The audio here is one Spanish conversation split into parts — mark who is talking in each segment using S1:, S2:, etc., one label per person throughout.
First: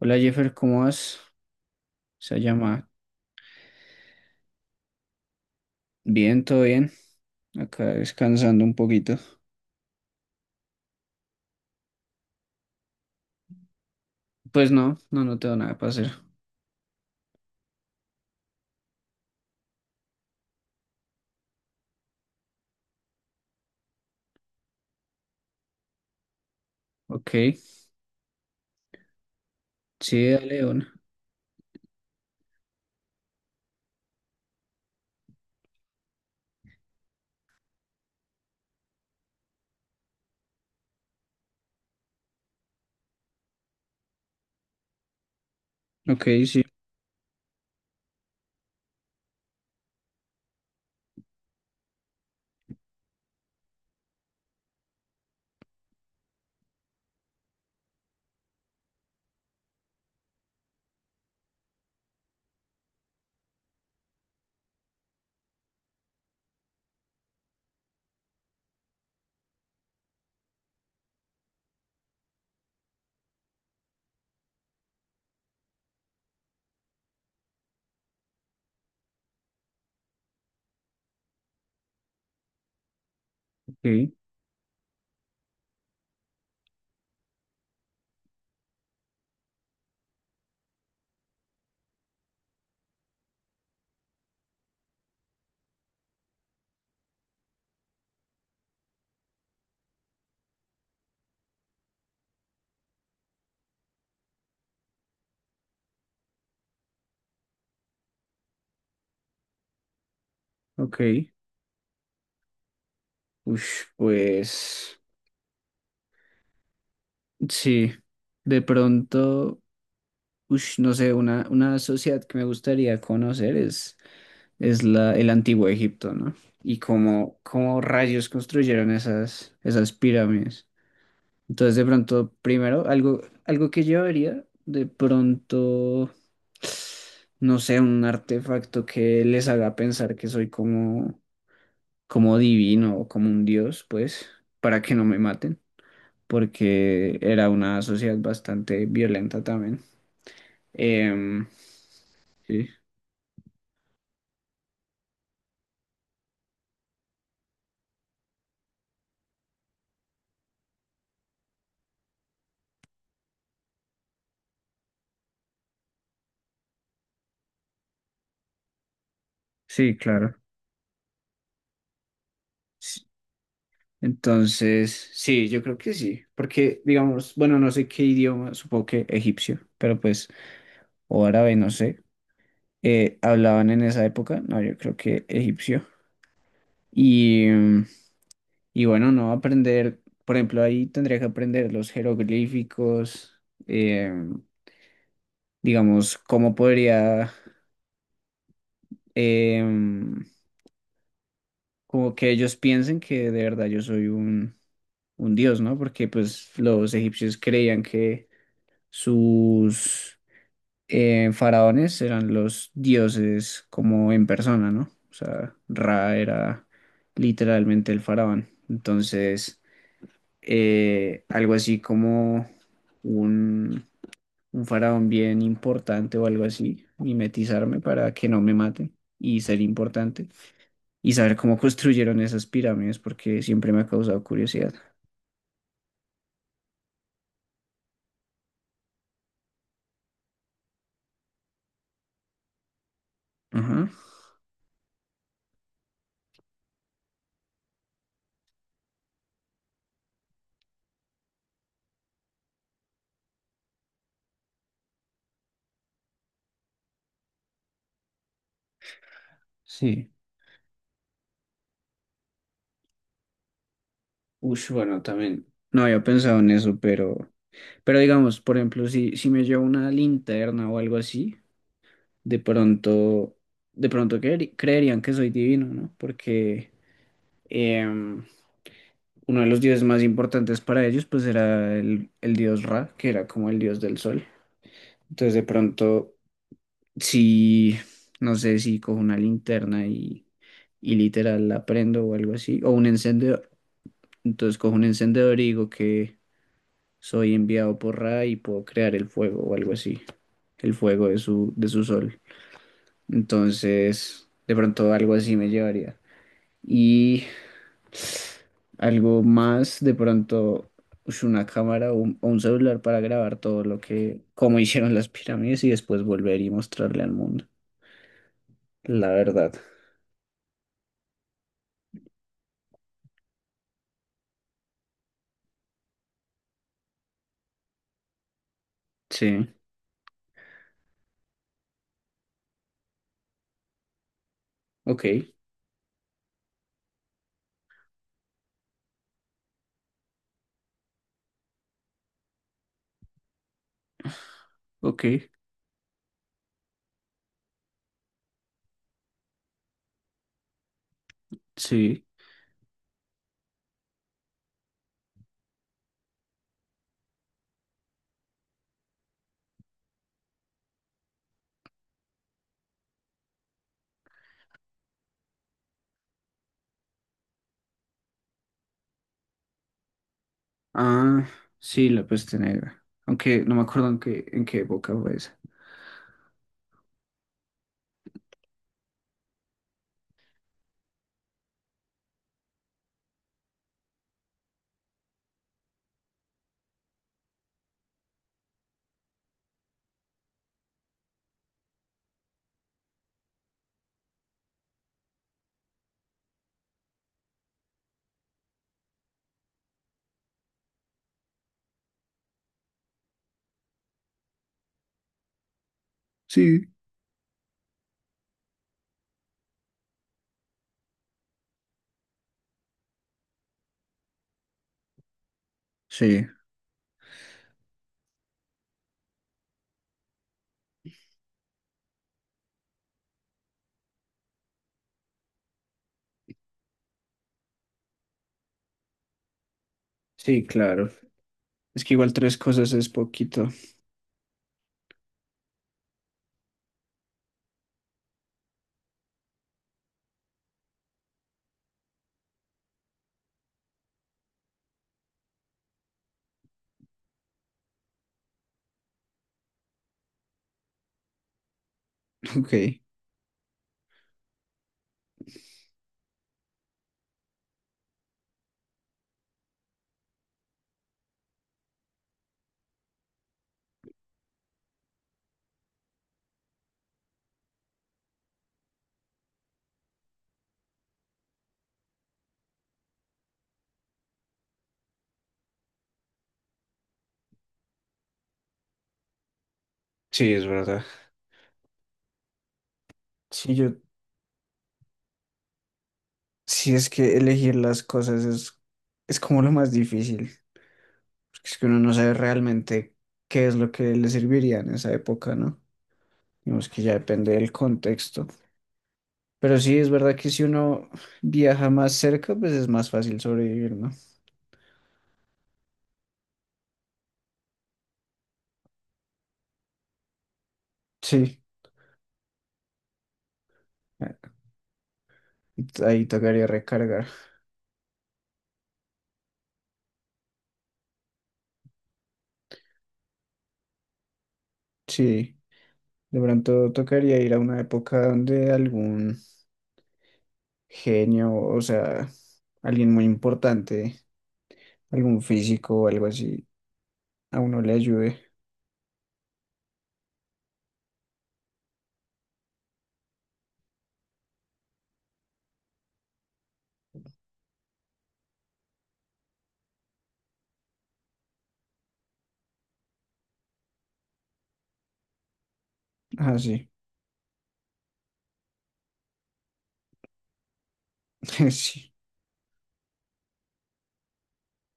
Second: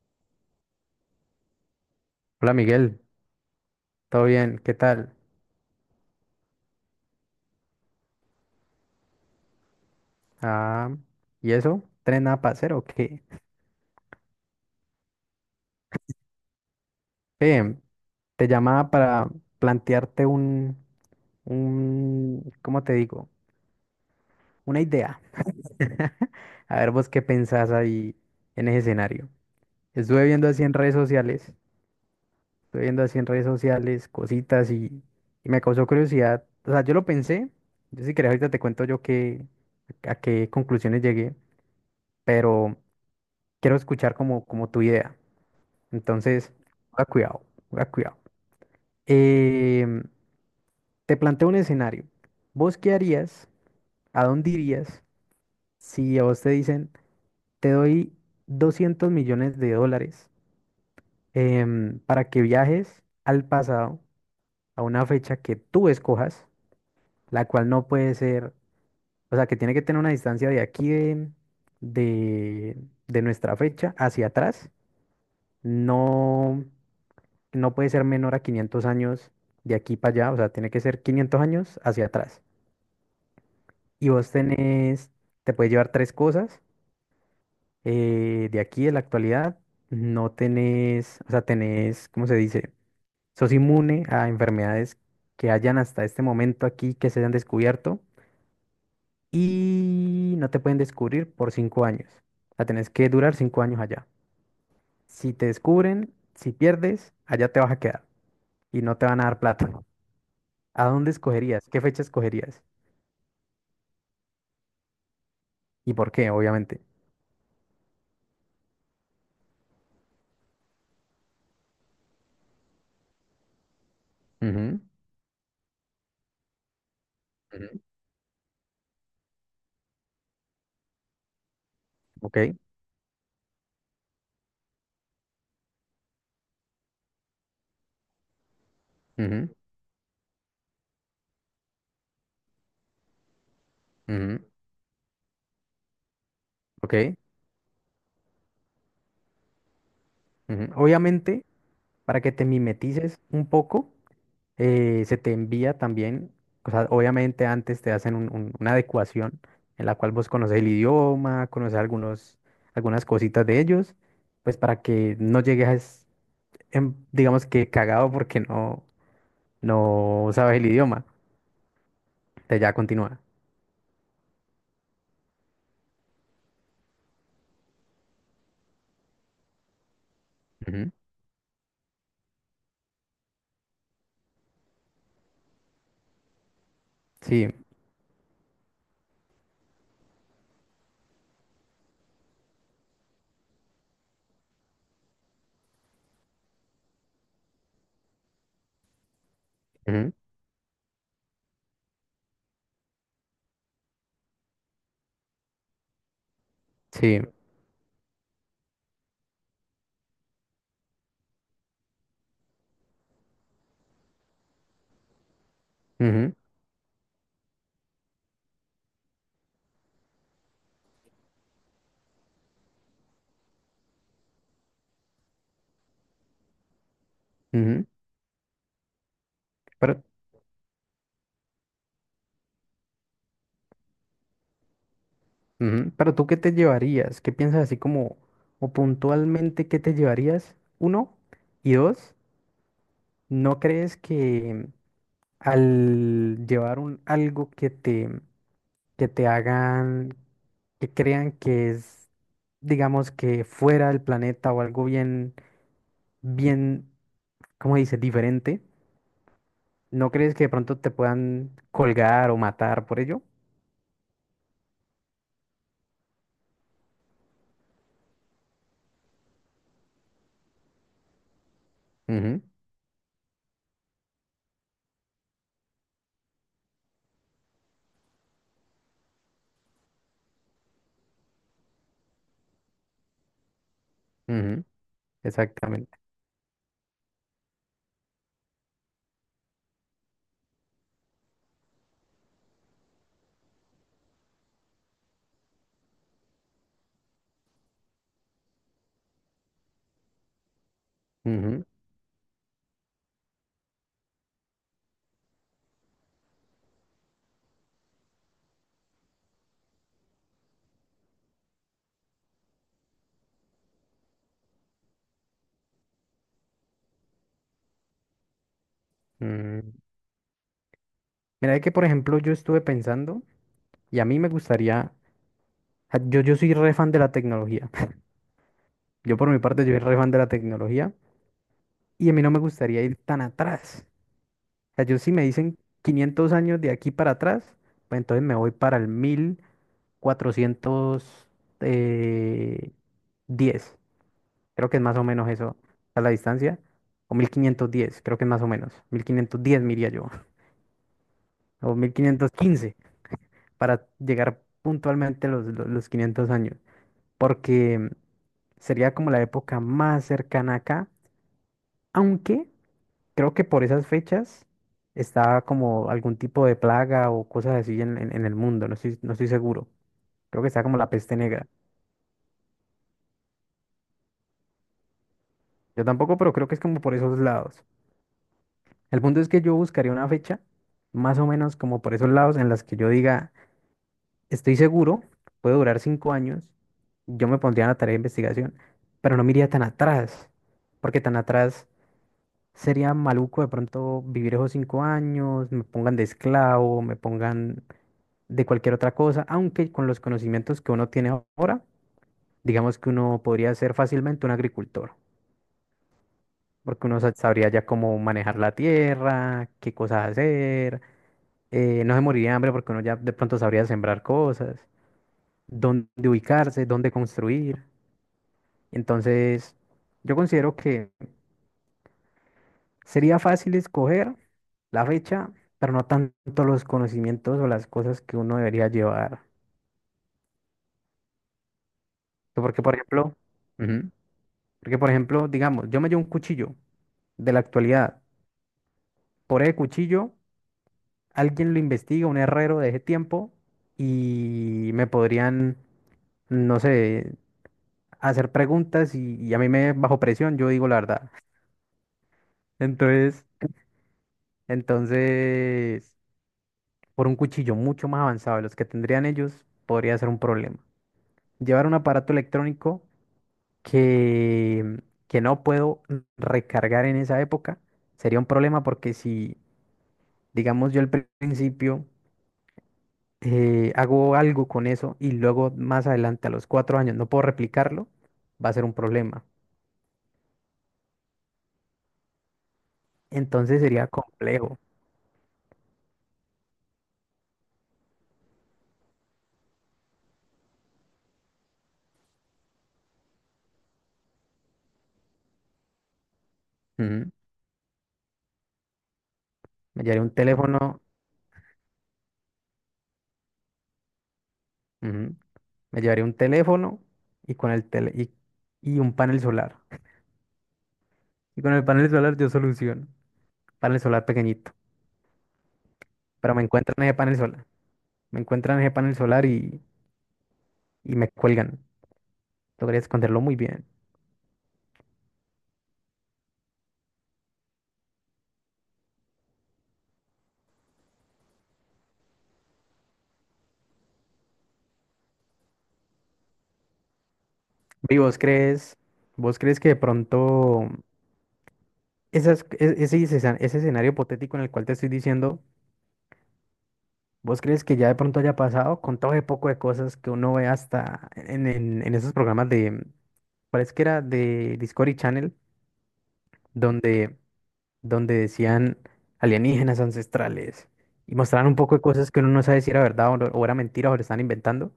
S1: Hola Jeffer, ¿cómo vas? Se
S2: Hola
S1: llama.
S2: Miguel, ¿todo bien? ¿Qué tal?
S1: Bien, todo bien. Acá descansando un poquito.
S2: Ah, ¿y eso? ¿Tren nada para hacer o qué?
S1: Pues no, no, no tengo nada para hacer.
S2: Ve, te llamaba para plantearte ¿cómo te digo? Una idea. A ver vos qué
S1: Ok,
S2: pensás ahí en ese escenario. Estuve
S1: sí,
S2: viendo
S1: dale
S2: así en redes
S1: una.
S2: sociales, estuve viendo así en redes sociales cositas y me causó curiosidad. O sea, yo lo pensé, yo si querés ahorita te cuento a qué conclusiones llegué, pero quiero escuchar como tu idea.
S1: Ok,
S2: Entonces,
S1: sí,
S2: a cuidado, a cuidado. Em, te planteo un escenario. ¿Vos qué harías? ¿A dónde irías si a vos te dicen, te doy $200 millones para que viajes al pasado a una fecha que tú escojas, la cual no puede ser, o sea, que tiene que tener una distancia de aquí de, de nuestra fecha hacia atrás? No, no puede ser menor a 500 años de aquí para allá, o sea, tiene que ser 500 años hacia atrás. Y
S1: ok,
S2: vos tenés, te puedes llevar tres cosas de aquí, de la actualidad. No tenés, o sea, tenés, ¿cómo se dice? Sos inmune a enfermedades que hayan hasta este momento aquí que se hayan descubierto y no te pueden descubrir por 5 años. O sea, tenés que durar 5 años allá. Si te descubren, si pierdes, allá te vas a quedar y no te van a dar plata. ¿A
S1: ok.
S2: dónde escogerías? ¿Qué fecha escogerías?
S1: Ush, pues
S2: Y por qué, obviamente.
S1: sí. De pronto, ush, no sé, una sociedad que me gustaría conocer
S2: Ujú,
S1: es la, el Antiguo Egipto, ¿no? Y cómo,
S2: ujú,
S1: cómo rayos construyeron esas, esas pirámides. Entonces, de pronto,
S2: ok,
S1: primero, algo, algo que llevaría, de pronto, no sé, un artefacto que les
S2: ujú,
S1: haga pensar que soy como, como divino o como un dios, pues,
S2: ujú,
S1: para que no me maten,
S2: ok,
S1: porque era una sociedad bastante violenta también.
S2: ujú. Obviamente,
S1: Em,
S2: para que te
S1: sí,
S2: mimetices un poco, se te envía también, o sea, obviamente antes te hacen un- una adecuación en la cual vos conoces el idioma, conoces algunas cositas de ellos, pues para que no llegues, en- digamos que cagado porque no,
S1: sí,
S2: no
S1: claro.
S2: sabes el idioma. Te ya
S1: Sí.
S2: continúa.
S1: Entonces, sí, yo creo que sí, porque, digamos, bueno, no sé qué idioma, supongo que egipcio, pero pues,
S2: Ujú,
S1: o árabe, no sé hablaban en esa época, no, yo creo que egipcio. Y,
S2: sí,
S1: y bueno, no aprender, por ejemplo, ahí tendría que aprender los jeroglíficos, em, digamos, cómo podría,
S2: ujú,
S1: em, como que ellos piensen que de verdad yo soy un dios, ¿no? Porque pues los
S2: sí,
S1: egipcios creían que sus faraones eran los dioses como en persona, ¿no? O sea, Ra
S2: ujú,
S1: era literalmente el faraón. Entonces, algo así como un, un faraón bien importante o algo así, mimetizarme
S2: ujú.
S1: para que no me maten y ser
S2: Pero
S1: importante y saber cómo construyeron esas pirámides porque siempre me ha causado curiosidad.
S2: ujú, pero tú, ¿qué te llevarías? ¿Qué piensas así como, o puntualmente, qué te llevarías? Uno, y dos, ¿no
S1: Ajá,
S2: crees que al llevar un algo que te hagan, que crean que es, digamos, que fuera del planeta o algo bien, ¿cómo dice? Diferente,
S1: sí.
S2: ¿no crees que de pronto te puedan colgar o matar por ello?
S1: Ush, bueno, también no había pensado en eso, pero digamos, por ejemplo, si, si me llevo una linterna o algo así, de
S2: Ujú,
S1: pronto, de pronto creerían que soy divino, ¿no? Porque em, uno de los dioses más importantes para ellos, pues era el dios Ra, que era como el dios del sol.
S2: ujú,
S1: Entonces, de
S2: exactamente.
S1: pronto, si, no sé, si cojo una linterna y literal la prendo o algo así, o un encendedor. Entonces cojo un encendedor y digo soy enviado por Ra y puedo crear el fuego o algo así, el fuego
S2: Ujú,
S1: de su sol. Entonces, de pronto algo así me llevaría. Y algo más, de pronto, ush, una cámara o un celular para grabar todo lo que, cómo hicieron las pirámides y después volver y mostrarle al mundo. La verdad.
S2: mm, mira que, por ejemplo, yo estuve pensando y a mí me gustaría, ah, yo soy re fan de la tecnología. Yo por mi
S1: Sí,
S2: parte, yo soy re fan de la tecnología y a mí no me gustaría ir tan atrás. O sea, yo
S1: ok,
S2: si me dicen 500 años de aquí para atrás, pues entonces me voy para el 1400 eh, diez, creo que es más
S1: ok,
S2: o menos eso, a la distancia. O 1510, creo que es más o menos. 1510 me iría yo. O mil
S1: sí.
S2: quinientos quince para llegar puntualmente a los, los 500 años, porque sería como la época más cercana acá, aunque creo que por esas fechas está como algún tipo de plaga o cosas así en el mundo, no estoy seguro. Creo que está como la peste
S1: Ah,
S2: negra.
S1: sí, la peste negra. Aunque no me acuerdo en qué época fue esa.
S2: Yo tampoco, pero creo que es como por esos lados. El punto es que yo buscaría una fecha, más o menos como por esos lados, en las que yo diga, estoy seguro, puede durar 5 años, yo me pondría en la tarea de investigación, pero no me iría tan atrás, porque tan atrás sería maluco de pronto vivir esos 5 años, me pongan de esclavo, me pongan de cualquier otra cosa, aunque con los conocimientos que uno tiene ahora, digamos que uno podría ser fácilmente un agricultor,
S1: Sí.
S2: porque uno sabría ya cómo manejar la tierra, qué cosas hacer, no se moriría de hambre porque uno ya de pronto sabría sembrar cosas, dónde
S1: Sí.
S2: ubicarse, dónde construir. Entonces, yo considero sería fácil escoger la fecha, pero no tanto los conocimientos o las cosas que uno debería llevar.
S1: Sí, claro. Es que igual tres
S2: Porque,
S1: cosas
S2: por
S1: es
S2: ejemplo,
S1: poquito.
S2: ujú, porque, por ejemplo, digamos, yo me llevo un cuchillo de la actualidad. Por el cuchillo, alguien lo investiga, un herrero de ese tiempo, y me podrían, no sé, hacer preguntas y a mí me bajo presión, yo digo la verdad.
S1: Ok.
S2: Entonces, entonces, por un cuchillo mucho más avanzado de los que tendrían ellos, podría ser un problema. Llevar un aparato electrónico que, que no puedo recargar en esa época sería un problema porque si, digamos, yo al principio hago algo con eso y luego más adelante a los 4 años no puedo replicarlo, va a ser un problema.
S1: Sí, es verdad. Sí,
S2: Entonces
S1: yo,
S2: sería complejo.
S1: sí es que elegir las cosas es como lo más difícil, porque es que uno no sabe realmente qué es lo que le serviría en esa época, ¿no? Digamos que ya
S2: Ujú.
S1: depende del contexto. Pero sí,
S2: Me
S1: es
S2: llevaría un
S1: verdad que si
S2: teléfono,
S1: uno viaja más cerca, pues es más fácil sobrevivir, ¿no?
S2: ujú, me llevaría un teléfono y con el y un panel solar.
S1: Sí,
S2: Y con el panel solar yo soluciono. Panel solar
S1: ah,
S2: pequeñito.
S1: ahí
S2: Pero me
S1: tocaría
S2: encuentran ese
S1: recargar.
S2: panel solar. Me encuentran ese panel solar y me cuelgan. Logré esconderlo muy bien.
S1: Sí, de pronto tocaría ir a una época donde algún genio, o sea, alguien muy importante, algún físico o algo así, a uno le
S2: ¿Y
S1: ayude.
S2: vos crees que de pronto ese escenario hipotético en el cual te estoy diciendo, vos crees que ya de pronto haya pasado con todo ese poco de cosas que uno ve hasta en esos programas de, parece que era de Discovery Channel,
S1: Ah, sí,
S2: donde, donde decían alienígenas ancestrales y mostraban un poco de
S1: sí.
S2: cosas que uno no sabe si era verdad o, no- o era mentira o lo están inventando?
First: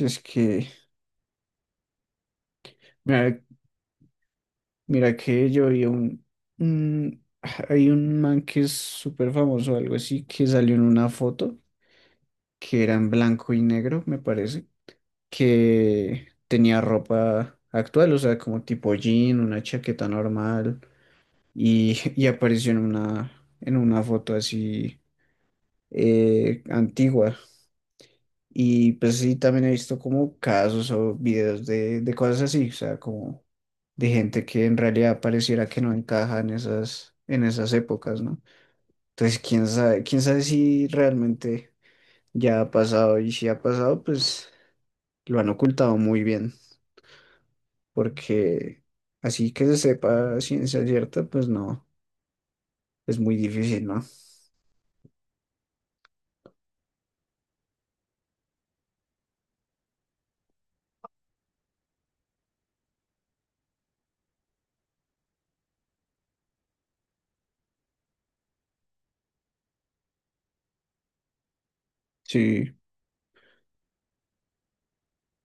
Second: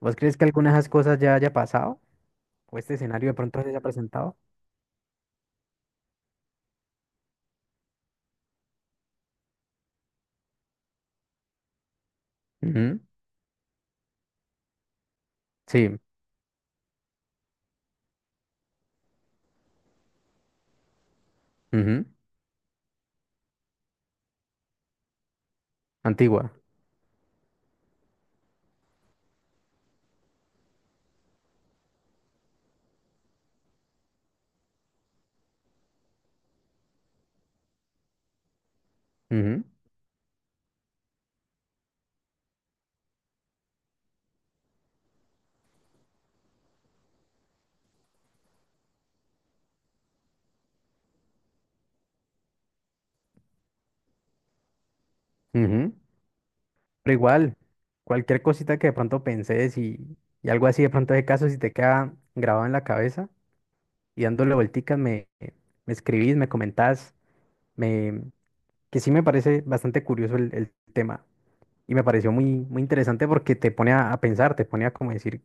S2: ¿Vos crees que
S1: que,
S2: alguna de esas cosas ya haya pasado? ¿O este escenario de
S1: mira,
S2: pronto se ha presentado?
S1: mira que yo vi un, un- hay un man que es súper famoso, algo así, que salió en una foto que era
S2: Ujú,
S1: en blanco y negro, me parece,
S2: sí,
S1: que tenía ropa actual, o sea, como tipo jean, una chaqueta normal, y,
S2: ujú,
S1: y apareció en una foto así
S2: antigua,
S1: antigua. Y pues sí, también he visto como casos o videos de cosas así, o sea, como de gente que en realidad pareciera que no encaja en esas épocas, ¿no? Entonces,
S2: ujú,
S1: quién sabe si realmente ya ha pasado y si ha pasado, pues lo han ocultado muy bien, porque así que se sepa a ciencia cierta, pues no, es muy difícil, ¿no?
S2: ujú. Pero igual, cualquier cosita que de pronto pensés y algo así de pronto de caso, si te queda grabado en la cabeza y dándole vuelticas, me escribís, me comentás, me, que sí me parece bastante curioso el tema. Y me pareció muy,
S1: Sí,
S2: muy interesante porque te pone a pensar, te pone a como decir,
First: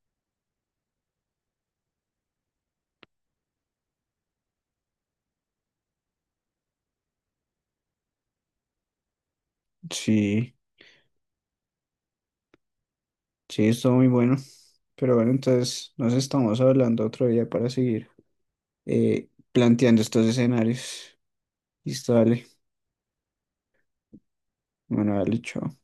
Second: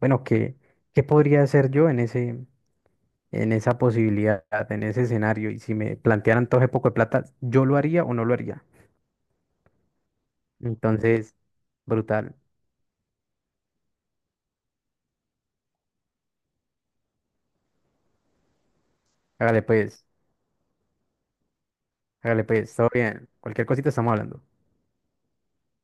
S2: bueno, ¿qué podría hacer yo en en esa posibilidad, en ese escenario, y si me plantearan todo ese poco de plata, ¿yo lo haría o no lo haría?
S1: sí,
S2: Entonces, brutal.
S1: sí, estuvo muy bueno. Pero bueno, entonces nos estamos hablando otro día para seguir
S2: Hágale
S1: planteando
S2: pues,
S1: estos escenarios. Listo,
S2: hágale
S1: dale.
S2: pues, todo bien. Cualquier cosita estamos hablando.
S1: Bueno, dale, chao.